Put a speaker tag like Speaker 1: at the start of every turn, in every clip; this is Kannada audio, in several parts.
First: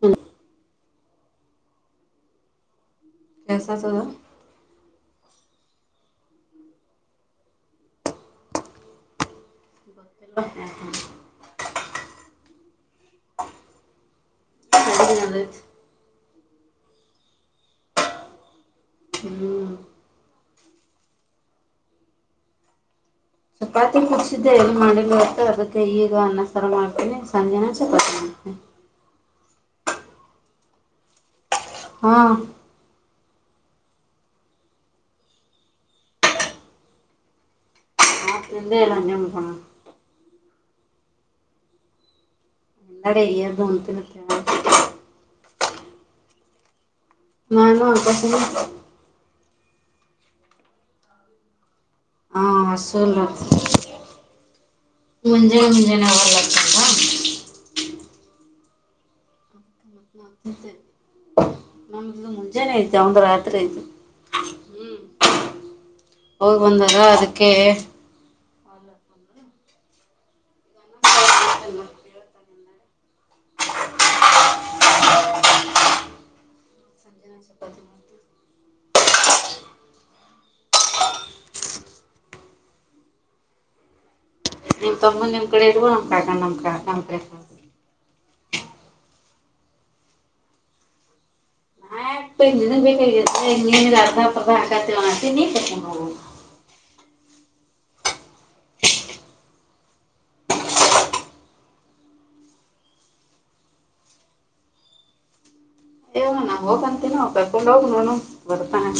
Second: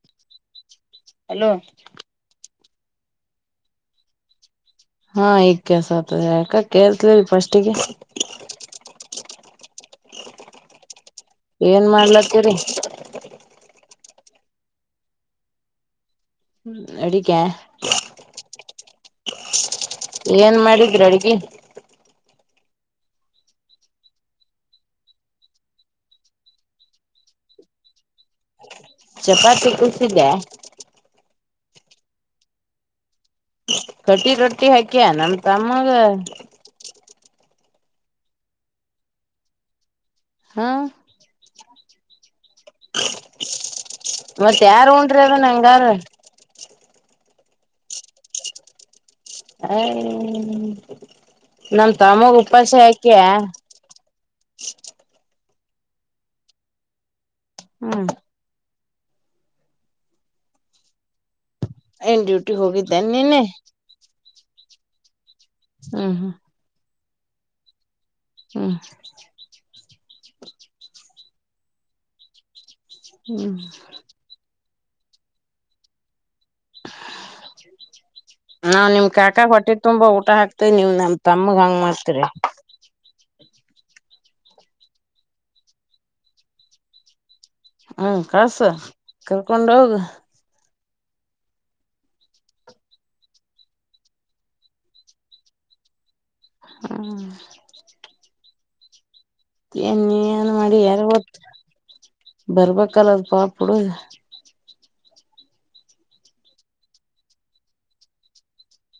Speaker 1: ಹ್ಮ
Speaker 2: ಹಲೋ
Speaker 1: ಎನ್ [unintelligible]
Speaker 2: ಹಾ ಈಗ್ ಕೇಳ್ಸಕತ್ದೆ ಯಾಕ ಕೇಳ್ತಲ್ಲ ಫಸ್ಟಿಗೆ.
Speaker 1: [unintelligible]
Speaker 2: ಏನ್ ಮಾಡ್ಲತ್ತೀರಿ
Speaker 1: [unintelligible]
Speaker 2: ಹ್ಮ್ ಅಡಿಗ್ಯ.
Speaker 1: ಹ್ಮ್
Speaker 2: ಏನ್ ಮಾಡಿದ್ರಿ ಅಡ್ಗೆ.
Speaker 1: ಚಪಾತಿ ಕುದ್ಸಿದ್ದೆ ಎನ್ ಮಾಡಿಲ್ ಅತ್ತ ಅದಕ್ಕೆ ಈಗ ಅನ್ನ ಸರ ಮಾಡ್ತೀನಿ ಸಂಜೆನ ಚಪಾತಿ ಮಾ ಹ್ಮ
Speaker 2: ಚಪಾತಿ ಕುದ್ಸಿದ್ಯ
Speaker 1: ಹಾ
Speaker 2: ಕಟ್ಟಿ ರೊಟ್ಟಿ ಹಾಕಿಯ ನಮ ತಮ್ಮಾಗ
Speaker 1: ಎಂದೇ ಎಲ್ಲಮ್ಮ
Speaker 2: ಹಾ
Speaker 1: ಎಲ್ಲಡೆ ಏರ್ದು ಉಣ್ತಿರುತ್ತೆ
Speaker 2: ಮತ್ತ ಯಾರ ಉಂಡ್ರಿ ಅದ ನಂಗಾರ
Speaker 1: ನಾನು ಆಕಾಶ
Speaker 2: [inaudible] ನಮ್ ತಮ್ಮಗ್
Speaker 1: ಹಾ
Speaker 2: ಉಪಾಸ ಯಾಕ
Speaker 1: ಹಸುಲ್ಲ [unintelligible]
Speaker 2: ಹ್ಮ್ ಏನ್
Speaker 1: ನಮ್ದು
Speaker 2: ಡ್ಯೂಟಿಗ್
Speaker 1: ಮುಂಜಾನೆ
Speaker 2: ಹೋಗಿದ್ದೇನ್
Speaker 1: ಅವಂದ
Speaker 2: ನಿನ್ನೆ
Speaker 1: ರಾತ್ರಿ ಹ್ಮ್
Speaker 2: ಹ್ಮ್
Speaker 1: ಅವೋಗ ಬಂದಾಗ ಅದಕ್ಕೆ
Speaker 2: ಹ್ಮ
Speaker 1: [inaudible]
Speaker 2: ಹ್ಮ್
Speaker 1: ಸಂಜೆನಾ ಚಪ್ಪ
Speaker 2: [inaudible] ನಾವ್ ನಿಮ್ ಕಾಕಾ ಹೊಟ್ಟೆ ತುಂಬಾ ಊಟ ಹಾಕ್ತ ನೀವ್ ನಮ್ ತಮಗ ಹಂಗ ಮಾಡ್ತರಿ
Speaker 1: ನಿಮ್ ತಮ್ಮ ನಿಮ್ ಕಡೆ ಇರ್ವ ನಮ್ಕಕಣ ನಮಕ ನ
Speaker 2: ಹ್ಮ ಕಸ ಕರ್ಕೊಂಡ ಹೋಗ
Speaker 1: ಬೇಕತ್ತ ಅರ್ಧಪ [unintelligible]
Speaker 2: ಹ್ಮ
Speaker 1: [inaudible]
Speaker 2: ಏನ್ ನಿನ್ ಹೆನ್ ಮಾಡಿ ಯಾರ್ ಗತ್ತು ಬರ್ಬೇಕಲ್ಲದ ಪಾಪುಡು
Speaker 1: ಏವ ನಾ ಹೋಗಂತೀನೋ ಕರ್ಕೊಂಡ ಹೋಗ ನೋನು ಬರ್ತಾನೆ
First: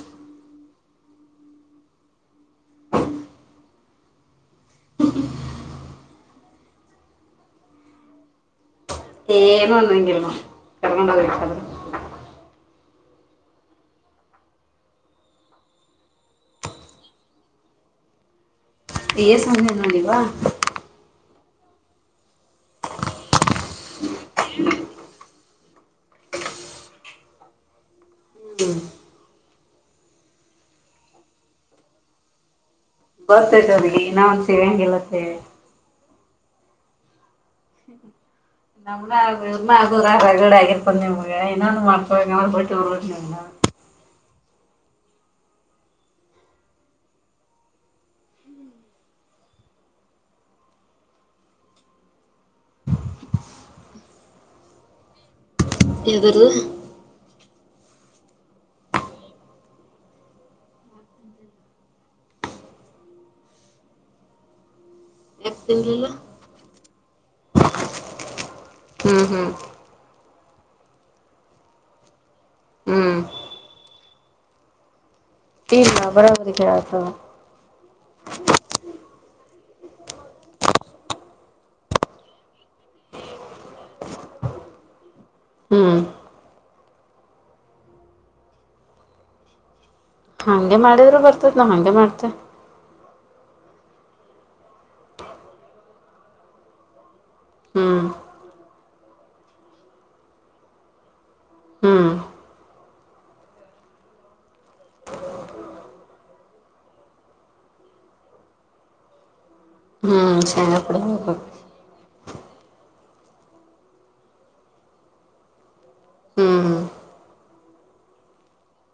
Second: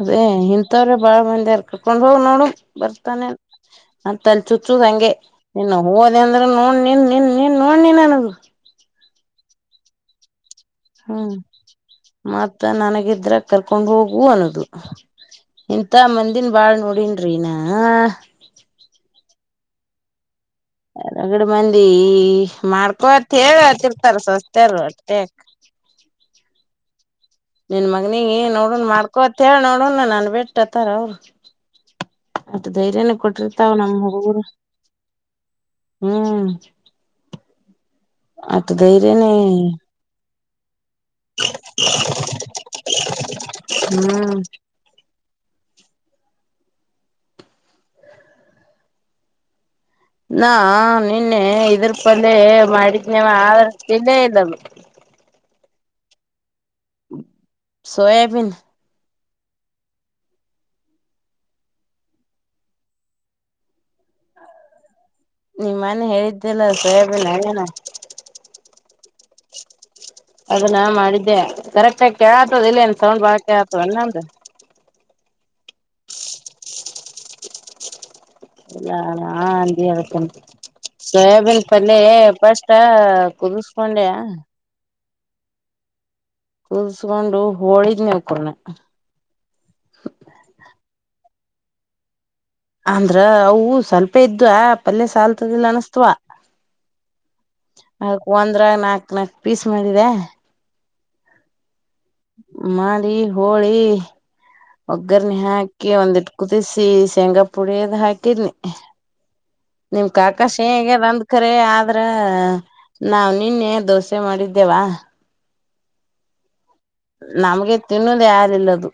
Speaker 2: ಅದೇ ಇಂತವ್ರೆ ಬಾಳ್ ಮಂದಿರ್ ಕಕೊಂಡ್ ಹೋಗ್ ನೋಡು ಬರ್ತಾನೆ ಮತ್ತ ಅಲ್ ಚುಚ್ಚ ಹಂಗೆ ನಿನ್ ಹೋದೆ ಅಂದ್ರ ನೋಡ್ ನೀನ್ ನಿನ್ ನೀನ್ ನೋಡ್ ನೀನ್ ನನಗ
Speaker 1: ಏನು ಅನ್ನೋಗಿಲ್ಲ
Speaker 2: ಹ್ಮ್ ಮತ್ತ ನನಗಿದ್ರ ಕರ್ಕೊಂಡ್ ಹೋಗುವು ಅನ್ನೋದು ಇಂತ ಮಂದನ್ ಬಾಳ್ ನೋಡೇನ್ರಿ ನಾ
Speaker 1: ಸಮಂದಯ ನೋಡಿವಾ
Speaker 2: ರಗಡ ಮಂದಿ ಮಾಡ್ಕೊತ್ ಹೇಳತ್ತರ್ತಾರ ಸವಸ್ತಾರ ಅಷ್ಟ ನಿನ್ ಮಗನಿಗೆ ಏ
Speaker 1: ಹ್ಮ್
Speaker 2: ನೋಡಣ ಮಾಡ್ಕೊತ್ತ ಹೇಳ ನೋಡಣ ನನ್ ಬಿಟ್ಟತ್ತಾರ ಅವರು ಮತ್ತೆ ಧೈರ್ಯನ
Speaker 1: ಗೊತ್ತೈತೆ
Speaker 2: ಕೊಟ್ಟಿರ್ತಾವ ನಮ್
Speaker 1: ಅವ್ರಿಗೆ ಇನ್ನೂ
Speaker 2: ಹುಗಗರು
Speaker 1: ಒಂದು ಸಿಗಂಗಿಲ್ಲ ಅಂತ ಹೇಳಿ
Speaker 2: ಹ್ಮ್ ಅಟ್ ಧೈರ್ಯನೇ
Speaker 1: ನಮ್ಮಮ್ಮ ಅಗರ ಹೊಗಡೆ ಆಗಿರ್ಬಂದ ನಿಮ್ಗೆ ಇನ್ನೊ ಮಾಡ್ಕ ಅವರು ಬಟ್ಟ
Speaker 2: ಹ್ಮ್ ನಾ ನಿನ್ನೆ ಇದ್ರ ಪಲ್ಲೆ ಮಾಡಿದ್ನವ ಅದಿರೆ ತಿಂದೆ ಇಲ್ಲ [inaudible]
Speaker 1: [unintelligible]
Speaker 2: ಸೋಯಬೀನ್
Speaker 1: ಯಾಕೆ
Speaker 2: ನಿಮ್ಮನೆ
Speaker 1: ತಿನ್ಲಿಲ್ಲ
Speaker 2: ಹೇಳಿದ್ದೆಲ್ಲ ಸೊಯಬಿನ್
Speaker 1: ಹ್ಮ
Speaker 2: ಅದನ್ನಾ ಮಾಡಿದ್ದೆ ಕರೆಕ್ಟ ಆಗಿ ಕೇಳತದ ಇಲ್ಲನ್
Speaker 1: ಹ್ಮ್
Speaker 2: ಸೌಂಡ್ ಬಾಳ ಕೇಳತವ ಇನ್ನಂದ [inaudible]
Speaker 1: [unintelligible]
Speaker 2: ಇಲ್ಲಾ ನಾ ಅಜತ್ತಂ ಸೋಯಾಬೀನ್ ಪಲ್ಯ ಫಸ್ ಕುದಿಸಕೊಂಡ್ಯಾ
Speaker 1: ಹ್ಮ್
Speaker 2: ಕಲ್ಸ್ಕೊಂಡು ಹೋಳಿದ್ [unintelligible]
Speaker 1: ಹಗೆ ಮಾಡಿದ್ರು ಬರ್ತದ ನಾ ಹಂಗೆ ಮಾಡ್ತೆ
Speaker 2: ಅಂದ್ರ ಅವು ಸ್ವಲ್ಪೇ ಇದ್ದ್ ಪಲ್ಯ ಸಾಲ್ತದಿಲ್ಲ ಅನಸ್ತವಾ
Speaker 1: ಹ್ಮ್
Speaker 2: ಅಕ್ ಒಂದ್ರ ನಾಕ್ ನಾಕ್ ಪೀಸ್ ಮಾಡಿದೆ
Speaker 1: ಹ್ಮ್
Speaker 2: ಮಾಡ ಹೋಳಿ ಒಗ್ಗರ್ರಣೆ ಹಾಕಿ ಒಂದಿಟ್ಟ ಕುದಿಸಿ ಶೇಂಗಾ ಪುಡಿದ್ ಹಾಕಿದ್ನಿ ನಿಮ್ ಕ
Speaker 1: ಹ್ಮ್
Speaker 2: ಆಕಾಶ
Speaker 1: ಶೇಂಗಾ
Speaker 2: ಹೇಗ
Speaker 1: ಪುಡಿ
Speaker 2: ಅಂದ
Speaker 1: ಹಾಕ್ಬೇಕು
Speaker 2: ಕರೆ ಅ್ರ ನಾವ್ ನಿನ್ನೆ ದೋಸೆ ಮಾಡಿದ್ದೇವಾ
Speaker 1: ಹ್ಮ್
Speaker 2: ನಮ್ಗೆ ತಿನ್ನೋದು ಯಾರಿಲ್ಲದು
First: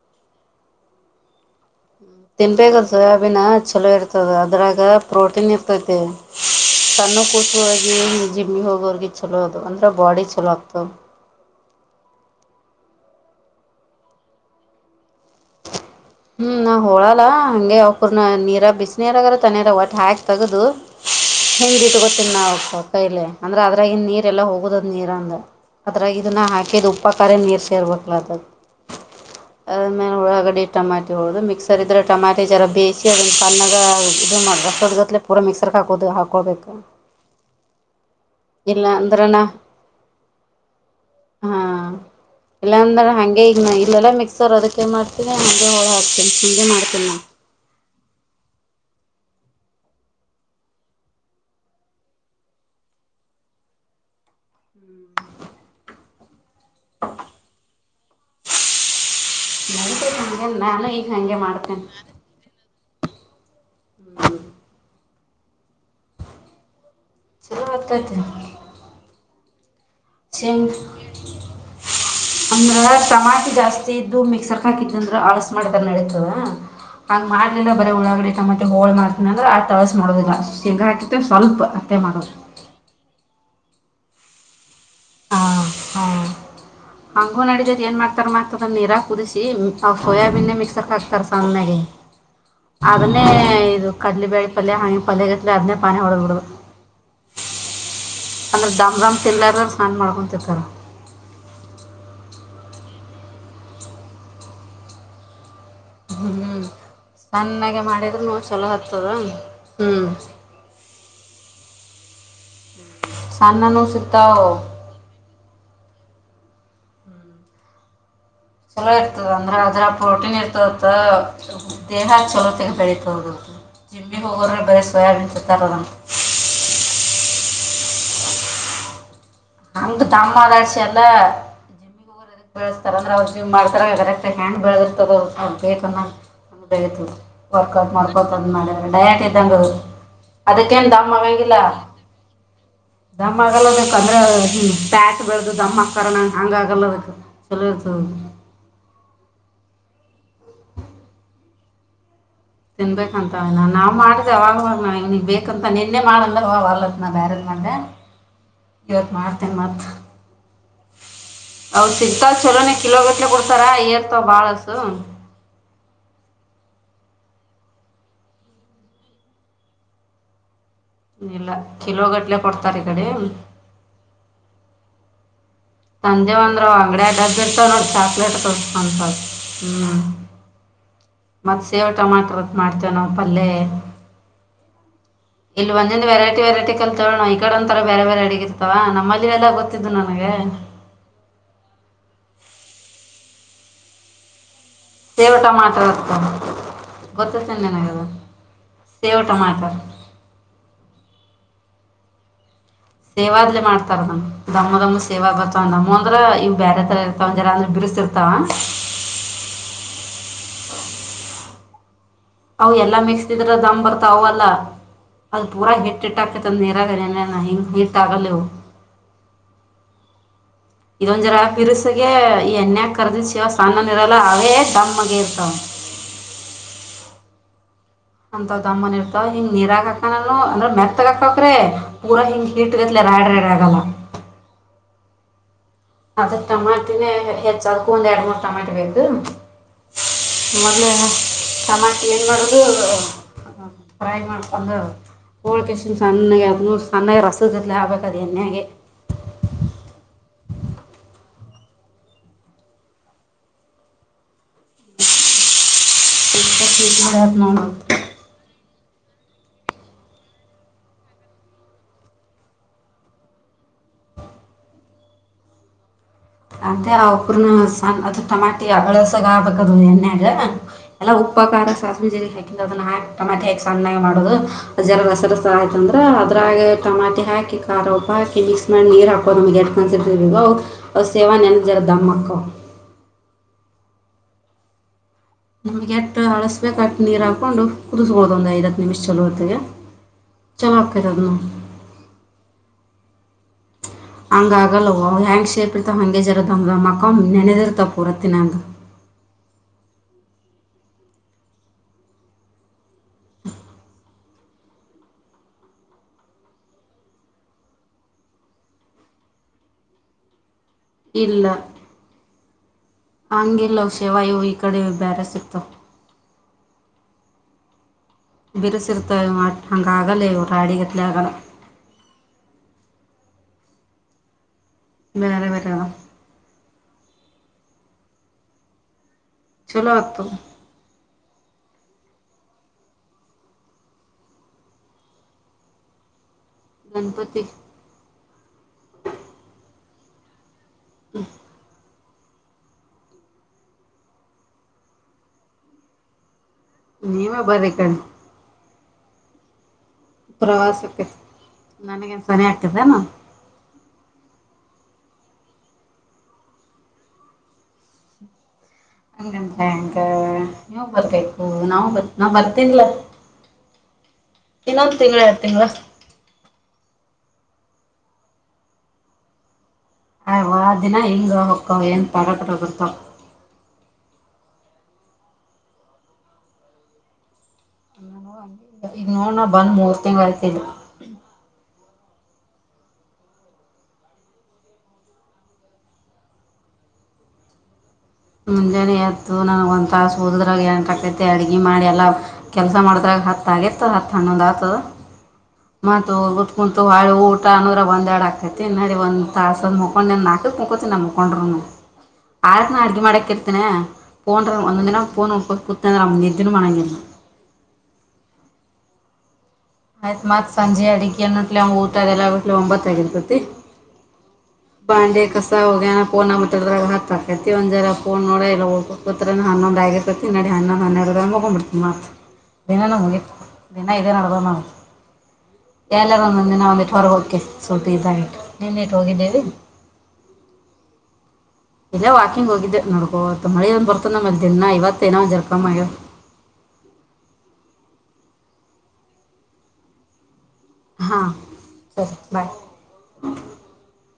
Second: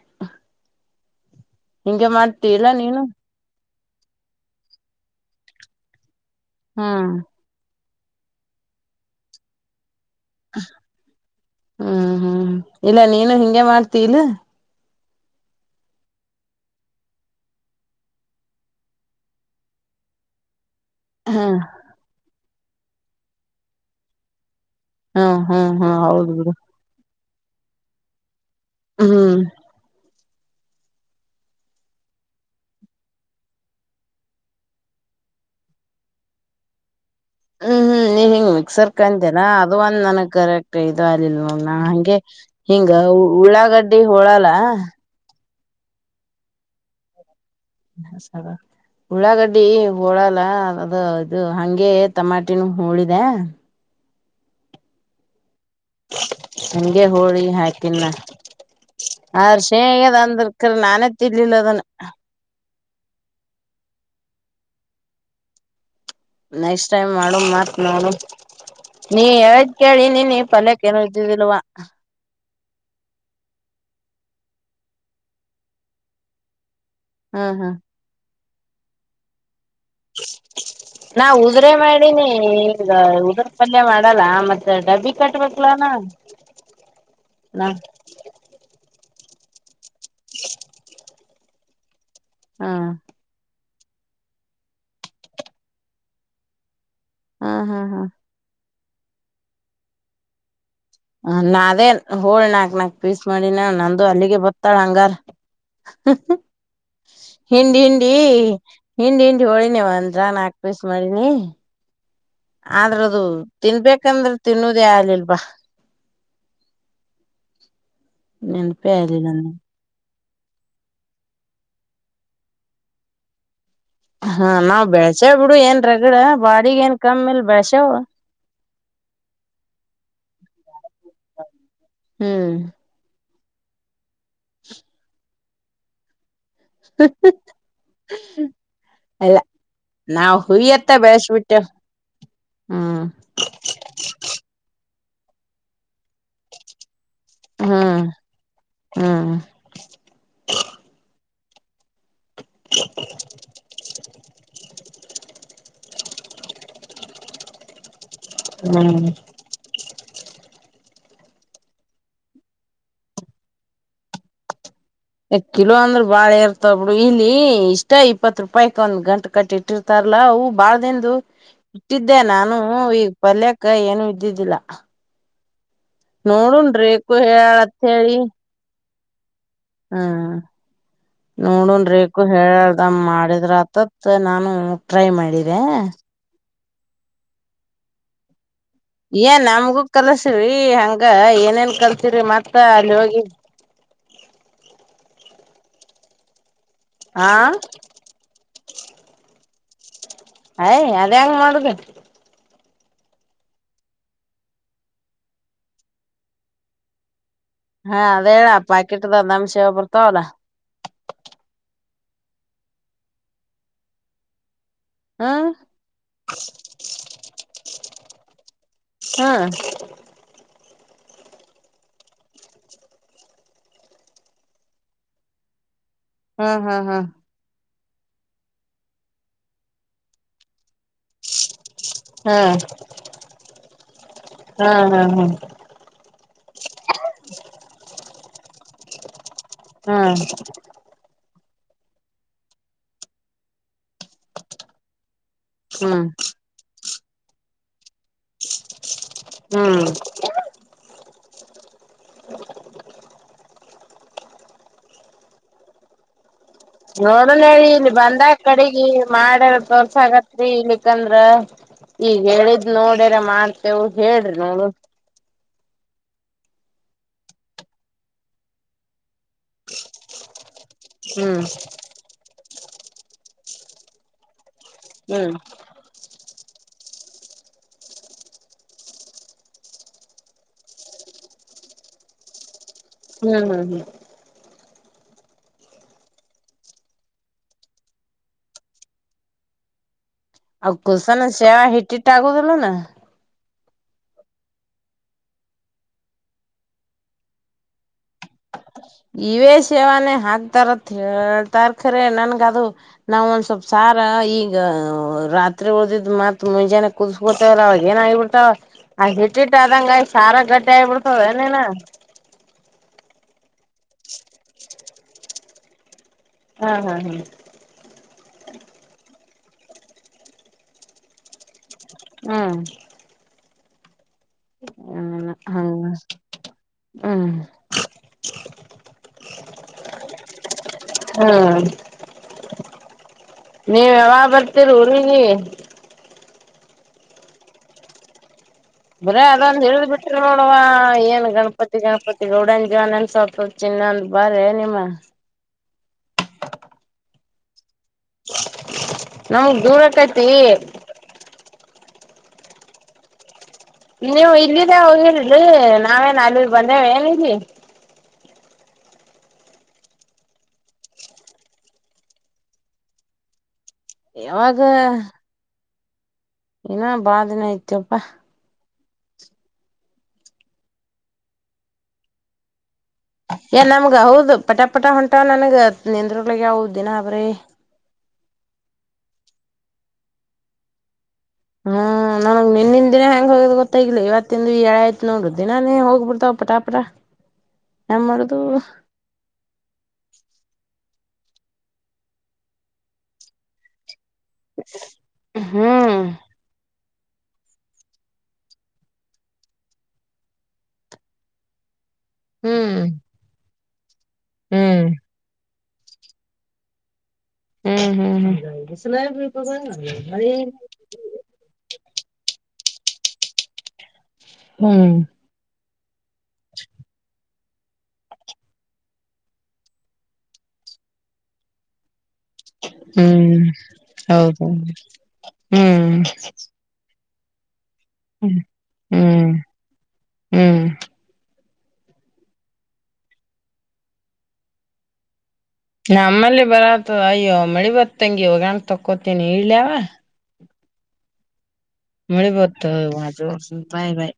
Speaker 2: ಹಿಂಗೆ ಮಾಡ್ತಿ ಇಲ್ಲ
Speaker 1: ತಿನ್ಬೇಕಾದ
Speaker 2: ನೀನು
Speaker 1: ಸೋಯಾಬೀನ್ ಚಲೋ ಇರ್ತದ ಅದ್ರಾಗ ಪ್ರೋಟೀನ್ ಇರ್ತೈತಿ
Speaker 2: ಹ್ಮ್
Speaker 1: ಕಣ್ಣ ಕೂಸವಾಗಿ ಜಿಮ್ಮಿಗೆ ಹೋಗೋಿಗೆ ಚಲೋ ಅದು ಅಂದ್ರೆ ಬಾಡಿ ಚಲೋ ಆಗ್ತದೆ
Speaker 2: ಹ್ಮ್ ಹ್ಮ್ ಇಲ್ಲ ನೀನು ಹಿಂಗಗೆ ಮಾಡ್ತ ಇಲ್ಲ
Speaker 1: ಹ್ಮ್ ನಾವ್ ಹೋಳಲ್ಲ ಹಂಗೆ ಅವಕರ್ನ ನೀರ ಬಿಸ ನೀರಗಾರ ತನರ ಒಟ್ಟ ಹಾಕ್ ತಗದು
Speaker 2: ಹ್ಮ್
Speaker 1: ಹಂಗ್ ಇಟ್ಟ ಗೊತ್ತಿನಿ ನಾವು ಕೈಲೆ ಅಂದ್ರೆ ಅದ್ರಾಗಿನ್ ನೀರೆ ಎಲ್ಲ ಹೋಗುದ
Speaker 2: ಹ್ಮ್
Speaker 1: ನೀರಂದು
Speaker 2: ಹ್ಮ್ ಹ್ಮ್
Speaker 1: ಅದರಾಗ
Speaker 2: ಹೌದು
Speaker 1: ಇದನ್ನ
Speaker 2: ಬಿಡು
Speaker 1: ಹಾಕದು ಅಪ್ಪಕರೆ ನೀರು ಸೇರ್ಬೇಕಲದದ
Speaker 2: ಹ್ಮ್
Speaker 1: ಅ್ಮಲೆ ಒಳಗಡೆ ಟಮಾಟಿ ಹೊಡ್ದು ಮಿಕ್ಸರ್ ಇದ್ರ ಟಮಾಟೆ ಜರ ಬೇಯಿಸಿ ಅದ ನ್ನಾಗ ಇದುಗೊಲೆ ಪೂರ ಮಿಕ್ಸರ್ ಹಾಕೋದು ಹಾಕೋಬೇಕು
Speaker 2: ಹ್ಮ್ ಹ್ಮ್ ನೀ ಹಿಂಗ್ ಮಿಕ್ಸರ್ ಕೇರ
Speaker 1: ನಾ
Speaker 2: ಅದು ಒಂದ್ ನನಗ್ ಕರೆಕ್ಟ್ ಇದು ಅಲ್ಲಿಲ್ ಹಂಗೆ ಹಿಂಗ
Speaker 1: ಹಗೆ ಈಗ
Speaker 2: ಉಳ್ಳಾಗಡ್ಡಿ
Speaker 1: ಇಲ್ಲೆಲ್ಲಾ
Speaker 2: ಹೋಳಲ್ಲ
Speaker 1: ಮಿಕ್ಸರ್ ಅದಕ್ಕೆ ಮಾಡ್ತೀನಿ ಹ ಹೊಳ ಹಾಕ್ತನಿ ಹಿಂಗಗೆ ಮಾಡ್ತೇನ ನಾ
Speaker 2: ಹ ಸ ಉಳ್ಳಾಗಡ್ಡಿ ಹೋಳಲ್ಲ ಅದು ಇದು ಹಂಗೆ ತಮಾಟಿನ ಹೋಳಿದೆ ಹಂಗೆ ಹಳಿ ಹಾಕಿನ ಆರ್ಷೇ
Speaker 1: ನಡಿತೈತೆ ಹಾಗೆ
Speaker 2: ತರ್ಕ್ರ
Speaker 1: ನಾನು ಈಗ
Speaker 2: ನಾನೇ
Speaker 1: ಹಾಗೆ ಮಾಡ್ತೇನೆ
Speaker 2: ತಿರ್ಲ್ಲದಾನೆ
Speaker 1: ಹ್ಮ್ ಹ್ಮ
Speaker 2: ನೆಕ್ಸ್ಟ್ ಟೈಮ್ ಮಾಡು
Speaker 1: ಚಲೋ
Speaker 2: ಮಾತ್ ನೋಡು
Speaker 1: ಆಗ್ತೈತೆ
Speaker 2: ನೀ ಕೇಳಿ ನೀನ್ ಪಲ್ಯಕ್ಕ ಏನ ಇದ್ದಿದ್ದಿಲ್ವಾ
Speaker 1: ಅಂದ್ರಟಮಾಟೆ ಜಾಸ್ತಿ ಇದ್ದು ಮಿಕ್ಸರ್ ಹಾಕಿತ್ತು ಅಂದ್ರೆ ಆಲಸ ಮಾಡಿದ ನಡತವ ಹಂಗ್
Speaker 2: ಹ್ಮ್
Speaker 1: ಮಾಡ್ಲಿಲ್ಲ
Speaker 2: ಹ್ಮ್
Speaker 1: ಬರೇ ಉಳಾಗಡಿ ಮತ್ತ ಹೋಳ ಮಾಡ್ತೀನ ಅಂದ್ರೆ ತಳಸ ಮಾಡೋದಿಲ್ಲ ಸಿಗ ಆಕುತ್ತ
Speaker 2: ನಾ
Speaker 1: ಸ್ವಲ್ಪ
Speaker 2: ಉದುರೆ
Speaker 1: ಅತ್ತೆ
Speaker 2: ಮಾಡಿನಿ
Speaker 1: ಮಾಡೋದು
Speaker 2: ಈಗ ಉದರ್ ಪಲ್ಯ ಮಾಡಲ್ಲಾ ಮತ್ತೆ ಡಬ್ಬಿ
Speaker 1: ಹಾ
Speaker 2: ಕಟ್ಬೇಕಕ್ಲಾನ
Speaker 1: ಹಾ ಹಂಗೂ
Speaker 2: ನಾ
Speaker 1: ನಡಿದದ ಏನ್ ಮಾಡ್ತಾರ ಮತದ ನೀರಾ ಕುದಿಸ ಸೋಯಾಬೀನ್ ಮಿಕ್ಸರ್ ಕಷ್ಟತಾರೆ ಸನೆಗೆ
Speaker 2: ಹಾ
Speaker 1: ಅದನ್ನೇ ಇದು ಕಡ್ಲಿ ಬೇಳಿ ಪಲ್ಯ ಹಿ ಪಲ್ಯಗತ್ಲೆ ಅದನೇ ಪಾನಿ ಹೊಡದ ಬಿಡ
Speaker 2: ಹಾ ಹಾ ಹಾ
Speaker 1: ಅಂದ್ರ ದಾಮ್ಮ್ ತಿಲ್ಲಾರ ಸ್ನಾನು ಮಾಡ್ಕೊತಿರ್ತಾರೆ
Speaker 2: ಹ ನಾವೇ ಹೋಳ್ ನಾಕ್ ನಾಕು ಪೀಸ್ ಮಾಡಿನ ನಂದು ಅಲ್ಲಿಗೆ ಬೊತ್ತಾಳ ಹಂಗಾರ್
Speaker 1: ಹ್ಮ್ ಹ್ಮ್ ಚೆನ್ನಾಗೆ
Speaker 2: ಹಿಂಡಿ
Speaker 1: ಮಾಡಿದ್ರು ನ ಚಲೋ ಹತದ
Speaker 2: ಹಿಂಡಿ ಹಿಂಡಿ ಹೋಳಿನಿ
Speaker 1: ಹ್ಮ್
Speaker 2: ಒಂದ್ರ ನಾಕ್ ಪೀಸ್ ಮಾಡಿನಿ ಆದ್ರ ಅದು
Speaker 1: ಸಣ್ಣನೂ
Speaker 2: ತಿನ್ಬೇಕಂದ್ರೆ
Speaker 1: ಸಿಗ್ತಾವ
Speaker 2: ತಿನ್ನುದೇ ಆಗ್ಲಿಲ್ವಾ ನೆನಪೇ
Speaker 1: ಚಲೋ
Speaker 2: ಆಗ್ಲಿಲ್ಲ
Speaker 1: ಇರ್ತದ
Speaker 2: ನನ್ಗೆ
Speaker 1: ಅಂದ್ರೆ ಅದ್ರ ಪ್ರೋಟೀನ್ ಇರ್ತವದ ದೇಹ ಲೋತೆಗೆ ಬೆಳೀತ ಹದ
Speaker 2: ಹಾ ನಾವ್ ಬಳ್ಸ್ಯಾವ್ ಬಿಡು ಏನ್ ರಗಡ ಬಾಡಿಗೆ ಏನ್ ಕಮ್ಮಿಲ್ ಬೇಳ್ಸ್ಯವ್
Speaker 1: ನಂತ ದಮ್ಮ ಮಾತಾಡ್ಸಿ ಎಲ್ಲ ಜಿಮ್ಮಿಗ್ ಹೋಗರು
Speaker 2: ಹ್ಮ್
Speaker 1: ಬಸ್ತಾರ ಅಂದ್ರ ಅವ್ರು ಜಿಮ್ ಮಾಡ್ತಾರ ಡ್ ಬೆಳಗಿರ್ತದ ಬೇಕ ವರ್ಕ್ಔಟ್ ಮಾಡ್ಕೊ ಡಯಟ್
Speaker 2: ಅಲ್ಲ
Speaker 1: ಇದ್ದಂಗ
Speaker 2: ನಾವ್
Speaker 1: ಅದಕ್ಕೇನು
Speaker 2: ಹುಯ್ಯತ್ತ
Speaker 1: ದಮ ಆಗಂಗಿಲ್ಲ
Speaker 2: ಬೆಳಸ್ಬಿಟ್ಟೇವ್ ಹ್ಮ್
Speaker 1: ದಮ ಆಗಲ್ಲ ಪ್ಯಾಟ್ ಬೆಳೆದ ಅಮ್ಮ ಕಣ ಹಂಗ ಆಗಲ್ಲದು
Speaker 2: ಹಾ ಹ್ಮ
Speaker 1: ತಿನ್ಬೇಕಂತವನ ನಾವ್ ಮಾಡ್ದ ಅವಾಗಾಗ ನ ಗ್ ಬೇಕಂತ ನಿನ್ನೆ ಮಾಡಲ್ಲ ಅಲತ್ನ ಬ್ಯಾರದ ಮಂದೆ
Speaker 2: ಹ್ಮ್
Speaker 1: ಇವತ್ತು ಮಾಡ್ತೀನಿ ಮತ ಅವ ಸಿಗ್ತ ಚಲೋನ ಕಿಲೋ ಗಟ್ಲೆ ಕೊಡ್ತಾರ ಏರ್ತಾವ ಬಾಳಸು.
Speaker 2: ಕಿಲೋ ಅಂದ್ರೆ ಬಾಳ ಇರ್ತವ ಬುಡು ಇಲ್ಲಿ ಇಷ್ಟ ಇಪ್ಪತ್ ರೂಪಾಯಕ್ ಒಂದ್ ಗಂಟ ಕಟ್ಟಿ ಇಟ್ಟಿರ್ತಾರ. [unintelligible] ಬಾಳದಿಂದ
Speaker 1: ಇಲ್ಲ
Speaker 2: ಇಟ್ಟಿದ್ದೆ
Speaker 1: ಕಿಲೋಗಟ್ಲೆ
Speaker 2: ನಾನು
Speaker 1: ಕೊಡ್ತಾರೆ ಈ ಕಡೆ
Speaker 2: ಈಗ ಪಲ್ಯಕ್ಕ ಏನು ಇದ್ದಿದ್ದಿಲ್ಲ.
Speaker 1: ಸಂಜೆ ಒಂದ್
Speaker 2: ನೋಡುನ್
Speaker 1: ಅಂಗಡ
Speaker 2: ರೇಕು
Speaker 1: [unintelligible] ಬಿತವೆ
Speaker 2: ಹೇಳತ್
Speaker 1: ನೋಡ
Speaker 2: ಹೇಳಿ
Speaker 1: ಚಾಕ್ಲಟ್ಗಳು ಅಂತ ಹ್ಮ್ ಮತ್ತ
Speaker 2: ನೋಡನ್
Speaker 1: ಸೇವ
Speaker 2: ರೇಕು
Speaker 1: ಟಮಾಟರ್ತ್ ಮಾಡ್ತೇವೆ
Speaker 2: ಹೇಳ್ದಮ್
Speaker 1: ನಾವು ಪಲ್ಯ
Speaker 2: ಮಾಡಿದ್ರ ಆತತ್ ನಾನು ಟ್ರೈ ಮಾಡಿದೆ
Speaker 1: ಇಲ್ಲಿ ಒಂದೊಂದು ವೆರೈಟಿ ವ್ಯಾರೈಟಿ ಕಲ್ತುಲೆ ಈಕಡೆ ಒಂತರ ಬೇರೆಬೇರೆ ಅಡಿಗೆ ಇರ್ತಾವ ನಮ್ಮಲ್ಲಿ
Speaker 2: ಏ
Speaker 1: ಎಲ್ಲ
Speaker 2: ನಮ್ಗೂ
Speaker 1: ಗೊತ್ತಿದ್ದು ನನಗೆ
Speaker 2: ಕಲ್ಸ್ರಿ ಹಂಗ ಏನೇನ್ ಕಳ್ತಿರಿ ಮತ್ ತಾ ಅಲ್ಲಿ ಹೋಗಿ
Speaker 1: ಸೇವು ಟಮಾಟರ್ ಅತ್ತ
Speaker 2: ಹಾ
Speaker 1: ಗೊತ್ತತ್ತೇನೆ ನಿನ್ಗದು ಸೇವು ಟಮಾಟರ್.
Speaker 2: ಅಯ್ ಅದು ಹೆಂಗ ಮಾಡುದು
Speaker 1: ಸೇವಾದ್ಲಿ ಮಾಡ್ತಾರದ ದಮ್ಮ ದಮ್ಮ ಸೇವ ಬರ್ತವ ದಮ್ಮ ಅಂದ್ರೆ ಇವ್ ಬೇರೆ ತರ ಇರ್ತಾವ ಜರ ಅಂದ್ರ
Speaker 2: ಹಾ ಅದ
Speaker 1: ಬಿರುಸಿರ್ತಾವ
Speaker 2: ಹ ಪ್ಯಾಕೆಟ್ ದಮಸೇವಾ ಬರ್ತಾವಲ್ಲ
Speaker 1: ಅವು ಎಲ್ಲಾ ಮಿಕ್ಸದ್ರ ದಮ್ ಬರ್ತಾವ್ ಆವಾಲ್ಲಾ. ಅದು
Speaker 2: ಹ್ಮ್
Speaker 1: ಪೂರಾ ಹಿಟ್ಟ ಹಿಟ್ಟಾಕತಂದ ನೀರಾಗ ನೆನೆಯನ ಹಿಂಗ್ ಹಿಟ್ ಆಗಲ್ಲಿವು.
Speaker 2: ಹಾ
Speaker 1: ಇದೊಂದ ಜರ ಪಿರುಸಗೆ ಈ ಎಣ್ಣಯ ಕರ್ದಿಡಸೇವ್ ಸಣ್ಣನ್ ಇರಲ್ಲ ಅವೇ ದಮ್ ಆಗೆ ಇರ್ತಾವ.
Speaker 2: ಹ್ಮ್ ಹ್ಮ್ ಹಾ
Speaker 1: ಅಂತವ ದಮ್ಮನ ಇರ್ತವ ಹಿಂಗ ನೀರಾಗಾಕಣ ಅಂದ್ರ ಮೆ ತ್ತಾಕಾಕತ್ತೆ ಪೂರ ಹೀಗ್
Speaker 2: ಹ್ಮ್
Speaker 1: ಹಿಟ್ ಗಟಾಲೆ ರಾಯಡ್ ರೈಡ್ ಅಗಲ್ಲ
Speaker 2: ಹ್ಮ್ ಹ್ಮ್
Speaker 1: ಅದ್ರಟಮಾಟಿನ ಹೆಚ್ಚ ಅದಕ್ಕೂ ಒಂದ್ ಎರಡ್ ಮೂರ್ ಟಮಾಟಿ ಬೇಕು.
Speaker 2: ಹ್ಮ
Speaker 1: ಟಮಾಟ ಏನ್ ಮಾಡದು ಫ್ರೈ ಮಾಡ್ಕೊಂಡ ಹೋಳಕಂದಸ
Speaker 2: ಹ್ಮ್
Speaker 1: ಸಣ್ಣ ಅದ ನ ಸಣ್ಣಾಗಿ ರಸದಲೆ ಆಗ್ಬೇಕದು ಎಣ್ಣಯಾಗೆ.
Speaker 2: ಹ್ಮ್
Speaker 1: ಸ್ವೀಟ್ ಮಾಡೋದು
Speaker 2: ನೋಡನ್
Speaker 1: ನೋಡು
Speaker 2: ಹೇಳಿ ಇಲ್ಲಿ ಬಂದಗ್ ಕಡೆಗಿ ಮಾಡ್ಯಾರ ತೋರ್ಸಕತ್ತಿ ಇಲಿಕ್ಕಂದ್ರ ಈಗ ಹೇಳಿದ್ ನೋಡ್ಯಾರ ಮಾಡ್ತೇವು ಹೇಳ್ರಿ ನೋಡುಮ್
Speaker 1: ಅದೇ ಆ ಕುರ್ನ ಸಣ್ಣ ಅದ ಟಮಾಟಿ ಹಳಸಗ ಆಗ್ಬೇಕದು ಎಣ್ಣಾಗ ಎಲ್ಲಾ ಉಪ್ಪಾ
Speaker 2: ಹ್ಮ್
Speaker 1: ಕಾರ ಸಾಸಿವೆ ಜೀರಿಗೆ ಹಾಕಿ ಅದನ್ನ ಹಾಕಿ ಟೊಮೆಟೆ ಹಾಕಿ ಸಣ್ಣಗ್ ಮಾಡುದು
Speaker 2: ಹ್ಮ್
Speaker 1: ಜಲದಸರ [unintelligible] ಆಯ್ತ [unintelligible] ಅಂದ್ರ ಅದ್ರಾಗ ಟಮಾಟೆ ಹಾಕಿ ಖಾರ ಉಪ್ಪು ಹಾಕಿ ಮಿಕ್ಸ್ ಮಾಡಿ ನೀರ್ ಹಾಕೋ ನಮಗೆ [unintelligible] ಸೇವಾ [unintelligible] ನ ಎನ್ನ ಜರುದಮ್ಮಕ್ಕ
Speaker 2: ಹ್ಮ್ ಹ್ಮ್ ಹ್ಮ್
Speaker 1: ನಮ್ಗೆಟ್ಟ ಅಳಸ್ಬೇಕಟ್ಟ ನೀರ್ ಹಾಕೊಂಡು ಕುದಿಸ್ಬೋದು ಒಂದ್ ಐದ ಹತ್ ನಿಮಿಷ ಚಲೋ ಹೊತ್ತಿಗೆ
Speaker 2: ಅ
Speaker 1: ಚಲೋ ಆಕೈತೆ
Speaker 2: ಕುದ್ಸನ
Speaker 1: ಅದನ್ನು
Speaker 2: ಶೇವ ಹಿಟ್ಟಿಟ್ಟ ಆಗುದಲೆನ್ನಾ.
Speaker 1: ಹಂಗ ಆಗಲ್ಲವ ಹೆಂಗ್ ಶೇಪ್ ಇರ್ತಾವ ಹಂಗಗೆ ಜರದಮದಮಕ್ಕ ನೆನದಿರ್ತಾವ ಪೂರತ್ತಿನಂಗ
Speaker 2: ಇವೇ ಸೇವಾನೆ ಹಾಕ್ತಾರತ್ ಹೇಳ್ತಾರ್ಕ್ರ ನನ್ಗ ಅದು ನಾವ ಒಂದ್ ಸ್ವಲ್ಪ ಸ್ವಪ್ ಈಗ ರಾತ್ರಿ ಉಳದಿದ್ ಮತ್ತ್ ಮುಂಜಾನ ಕುದಸ್ಕೊತವಲ್ಲ ಅವಾಗ ಏನ ಆಗಬಿಡ್ತಾವ ಆ ಹಿಟ್ಟಿಟ್ಟ ಆದಂಗ ಆಗ ಸಾರ ಗಟ್ಟಿ ಆಗಬಿಡ್ತವೇ ನಿನ್ನ.
Speaker 1: ಆಂಗಿಲ್ಲವ ಸೇವಾ ಇವ್ ಈ ಕಡೆ ಬ್ಯಾರ ಸಿಕ್ತವ್.
Speaker 2: ಹಾ ಹಾ ಹಾ
Speaker 1: ಬಿರುಸಿರ್ತ ಹಂಗ ಆಗಲ್ಲ ಇವರು ರಾಡಿಗತ್ಲೆ ಆಗಲ್ಲ.
Speaker 2: ಹ್ಮ
Speaker 1: ಬೇರೆಬೇರೆವಾ
Speaker 2: ಹಂಗ ಹ್ಮ್
Speaker 1: ಚಲೋತ್ತುಗೊ
Speaker 2: ಹಾ. ನೀವ್ ಯಾವ ಬರ್ತೀರಿ ಊರಿಗ.
Speaker 1: ಗಣಪತಿ.
Speaker 2: ಬ್ರ ಅದೊಂದು ಹೇಳಿದ್ ಬಿಟ್ರ ನೋಡುವ ಏನ್ ಗಣಪತಿ ಗಣಪತಿ. ಗೌಡನ್ ಜವನಂದ ಸ್ವಪ ಚಿನ್ನಂದ ಬಾರೆ ನಿಮ್ಮ.
Speaker 1: ನೀವೇ ಬರಕ್ಂ.
Speaker 2: ನಾವು ದೂರ ಕತೀವಿ.
Speaker 1: ನನಗನ್ ಸನ ಹಗ್ತದನು.
Speaker 2: ನೀವು ಇಲ್ಲಿಿದ್ದೇ ಹೋಗಿರಿ ನಾವೇನ್ ಅಲ್ಲಿಗ್ ಬಂದೇವೆ ಏನೀ.
Speaker 1: ಹಂಗಂದ ಹಂಗ ನೀವು ಬರ್ಬೇಕು ನಾವ ಬ ನಾ ಬರ್ತೇನ್ಲ. ಇನ್ನೊಂದ ತಿಂಗಳ ಎಾವಾರ ತಿಂಗಗಳ.
Speaker 2: ನ ಬಾಾದಿನ ಆಯತಪ್ಪಾ.
Speaker 1: [unintelligible]
Speaker 2: ನಮ್ಗ ಹೌದು ಪಟ ಪಟ ಹೊಂಟ ನನ್ಗ ನಿಂದರುಳಿಗೆ ಹಾವದ ದಿನಬ್ರಿ.
Speaker 1: ಈಗ ನೋಡ್ಣ ಬಂದ್ ಮೂರ್ ತಿಂಗ್ ಆಯ್ತಲ್.
Speaker 2: ಹ್ಮ್ ನನಗ್ ನಿನ್ನಿನ ದಿನಾ ಹೆಂಗ ಹೋಗೋ್ ಗೊತ್ತಾಗಿಿಲ್ಲ ಇವತ್ತಂದು ಏಾಯ್ತ ನೋಡ್ರ ದಿನಾನೇ ಹೋಗ್ ಬಿಿಡ್ತಾವ್ಪ್ಪಟಾ. [unintelligible]
Speaker 1: ಮುಂಜಾನೆ ಆಯತು ನನಗ ಒಂತ ತಾಸ ಹೋದ್ರಾಗ ಏ. ತೆ ಅಡುಗೆ ಮಾಡಿ ಎಲ್ಲ ಕೆಲಸ ಮಾಡಿದ್ರಾಗ ಹತ್ತ ಆಗಿತ್ತು ಹ. ದತ
Speaker 2: ಹ್ಮ್
Speaker 1: ಮಾಡ. ಹಾ ಊಟ ಅನ್ನೋರ ಒಂದ ಎರಡು ಆಾಕೈತಿ ನಡಿ ಒಂದ್ ತಾಸದ ಮುಕೊಂಡ್ ನಾಕಕ್ ಮುಕತಿ ನ ಮುಕೊಂಡ್ರುನು. ಆಯರತ್
Speaker 2: ಹ್ಮ್
Speaker 1: ನಕ.
Speaker 2: ಹ್ಮ್
Speaker 1: ತ್ತನೋಂದಂದ ಕುತ ನಿ.
Speaker 2: ಹ್ಮ್ ಹ್ಮ್ ಸ್ಲ.
Speaker 1: ಆಯ್ತ್ ಮತ್ ಸಂಜೆ ಅಡಗೆನ್ನುಟ್ಲೆ ಊಟ ಅದೆಲ್ಲಟ್ ಒಂಬತ್ತ ಆಾಗಿರ್ತತಿ.
Speaker 2: ಹ್ಮ್ ಹ್ಮ್
Speaker 1: ಬಾಂಡೆ ಕಸಾ ಹೋಗ ಪೋನ ಮತ್ತ ಹ. ಕತ್ತತಿ ಒಂದ್ರ ೋ ನೋಡ ಇಲ್ಲ ಹನ್ನೊಂದು ರಗತ್ತತಿ ನಡಿ ಹನ್ನೊಂದು ಹನ್ನೆರ ರ ಹೋಗಕೊಂಡ್ ಬಿಡ್ತತಿಿ ಮತ್. ದಿನ ನ ಮುಗ
Speaker 2: ಹ್ಮ್
Speaker 1: ದಿನ ಇದೇ ನದ
Speaker 2: ಹೌದು
Speaker 1: ನ.
Speaker 2: ಹ್ಮ್
Speaker 1: ಎಲ್ಲಾರ ಒಂದೊಂದಿನ ಒಂದಿ ಹೊರಗ ಹೋಗವಿ. ಸವಲ್ಪ ಇದಾಗಿಟು ನೀನ್ನ ಇಟ್ಟು
Speaker 2: ಹ್ಮ್
Speaker 1: ಹೋಗಿದ್ದೀವಿ.
Speaker 2: ಹ್ಮ್
Speaker 1: ಇಲ್ಲ ವಾಕಿಂಗ್ ಹೋಗಿದ್ದೆ ನೋಡ್ಕೋತ್ ಮಳ ಒಂದ ಬರ್ತದ ನಮ್ಮ ಅಲ್ಲಿ ದಿನ ಇವತ್ತ ನೋ ಜರ್.
Speaker 2: ನಮ್ಮಲ್ಲಿ ಬರತ ಅಯ್ಯೋ ಮಳಿ ಬತ್ತಂಗಿ ಒೋಗಾಣಕ್ ತಕ್ಕೋತೀನಿ ಇಲಯವ.
Speaker 1: ಹಾ.
Speaker 2: ಮಳಿಬತ ಬಾಯ್ ಬಾಯ್.